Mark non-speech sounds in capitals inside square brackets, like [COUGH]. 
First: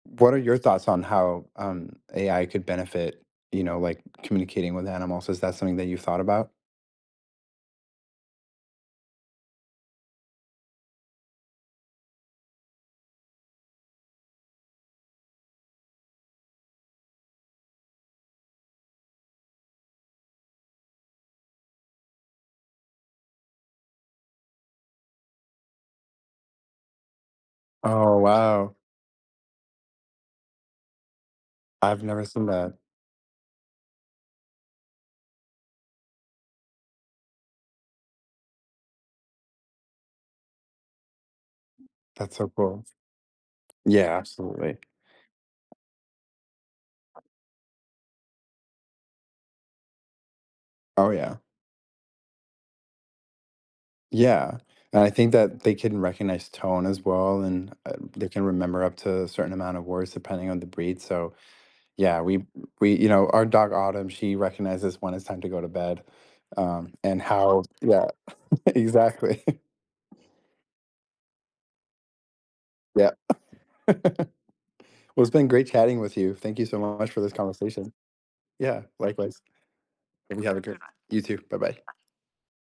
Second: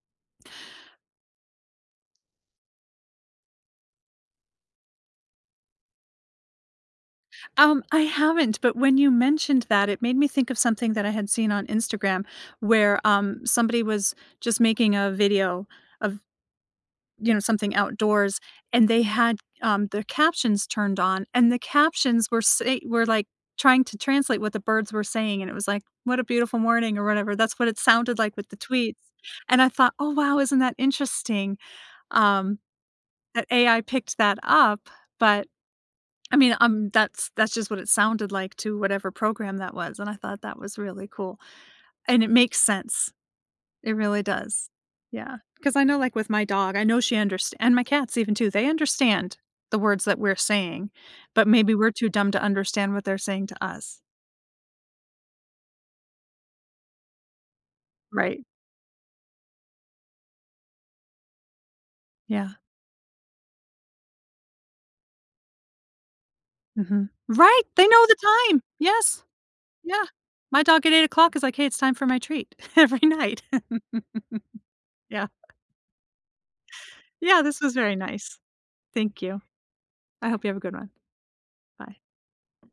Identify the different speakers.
Speaker 1: What are your thoughts on how, um, AI could benefit, you know, like, communicating with animals? Is that something that you've thought about?
Speaker 2: Um, I haven't, but when you mentioned that, it made me think of something that I had seen on Instagram where, um, somebody was just making a video of, you know, something outdoors, and they had, um, their captions turned on, and the captions were say were, like, trying to translate what the birds were saying, and it was like, "What a beautiful morning," or whatever, that's what it sounded
Speaker 1: Oh,
Speaker 2: like with the
Speaker 1: wow.
Speaker 2: tweets, and I thought, “Oh, wow. Isn't that interesting?”
Speaker 1: I've never seen
Speaker 2: Um,
Speaker 1: that.
Speaker 2: that AI picked that up, but, I mean, um, that's that's just what it sounded like to whatever program that was, and I thought that was really cool, and it
Speaker 1: That's so
Speaker 2: makes
Speaker 1: cool.
Speaker 2: sense. It
Speaker 1: Yeah,
Speaker 2: really does,
Speaker 1: absolutely.
Speaker 2: yeah, 'cause I know, like, my dog, I know she underst and my cats even, too, they understand the words that we're saying,
Speaker 1: Oh, yeah.
Speaker 2: but maybe we're too dumb to understand what they're saying to us.
Speaker 1: Yeah, and I think that they can recognize tone as well, and, uh, they
Speaker 2: Right.
Speaker 1: can remember up to a certain amount of words depending on the breed, so, yeah, we
Speaker 2: Yeah.
Speaker 1: we you know, our dog, Autumn, she recognizes when it's time to go to bed, um,
Speaker 2: Mhm.
Speaker 1: and
Speaker 2: Right,
Speaker 1: how
Speaker 2: they know
Speaker 1: Yeah,
Speaker 2: the time! Yes,
Speaker 1: exactly.
Speaker 2: yeah, my dog at 8:00 is like, “Hey, it's time for my treat" every
Speaker 1: Yep. [LAUGHS]
Speaker 2: night. [LAUGHS]
Speaker 1: Well,
Speaker 2: Yeah.
Speaker 1: it's been great chatting with you. Thank you so much for this
Speaker 2: Yeah, this was
Speaker 1: conversation.
Speaker 2: very nice.
Speaker 1: Yeah,
Speaker 2: Thank you.
Speaker 1: likewise.
Speaker 2: I
Speaker 1: And
Speaker 2: hope
Speaker 1: you
Speaker 2: you
Speaker 1: have
Speaker 2: have a
Speaker 1: a
Speaker 2: good
Speaker 1: good
Speaker 2: one.
Speaker 1: You too, bye-bye.
Speaker 2: Bye.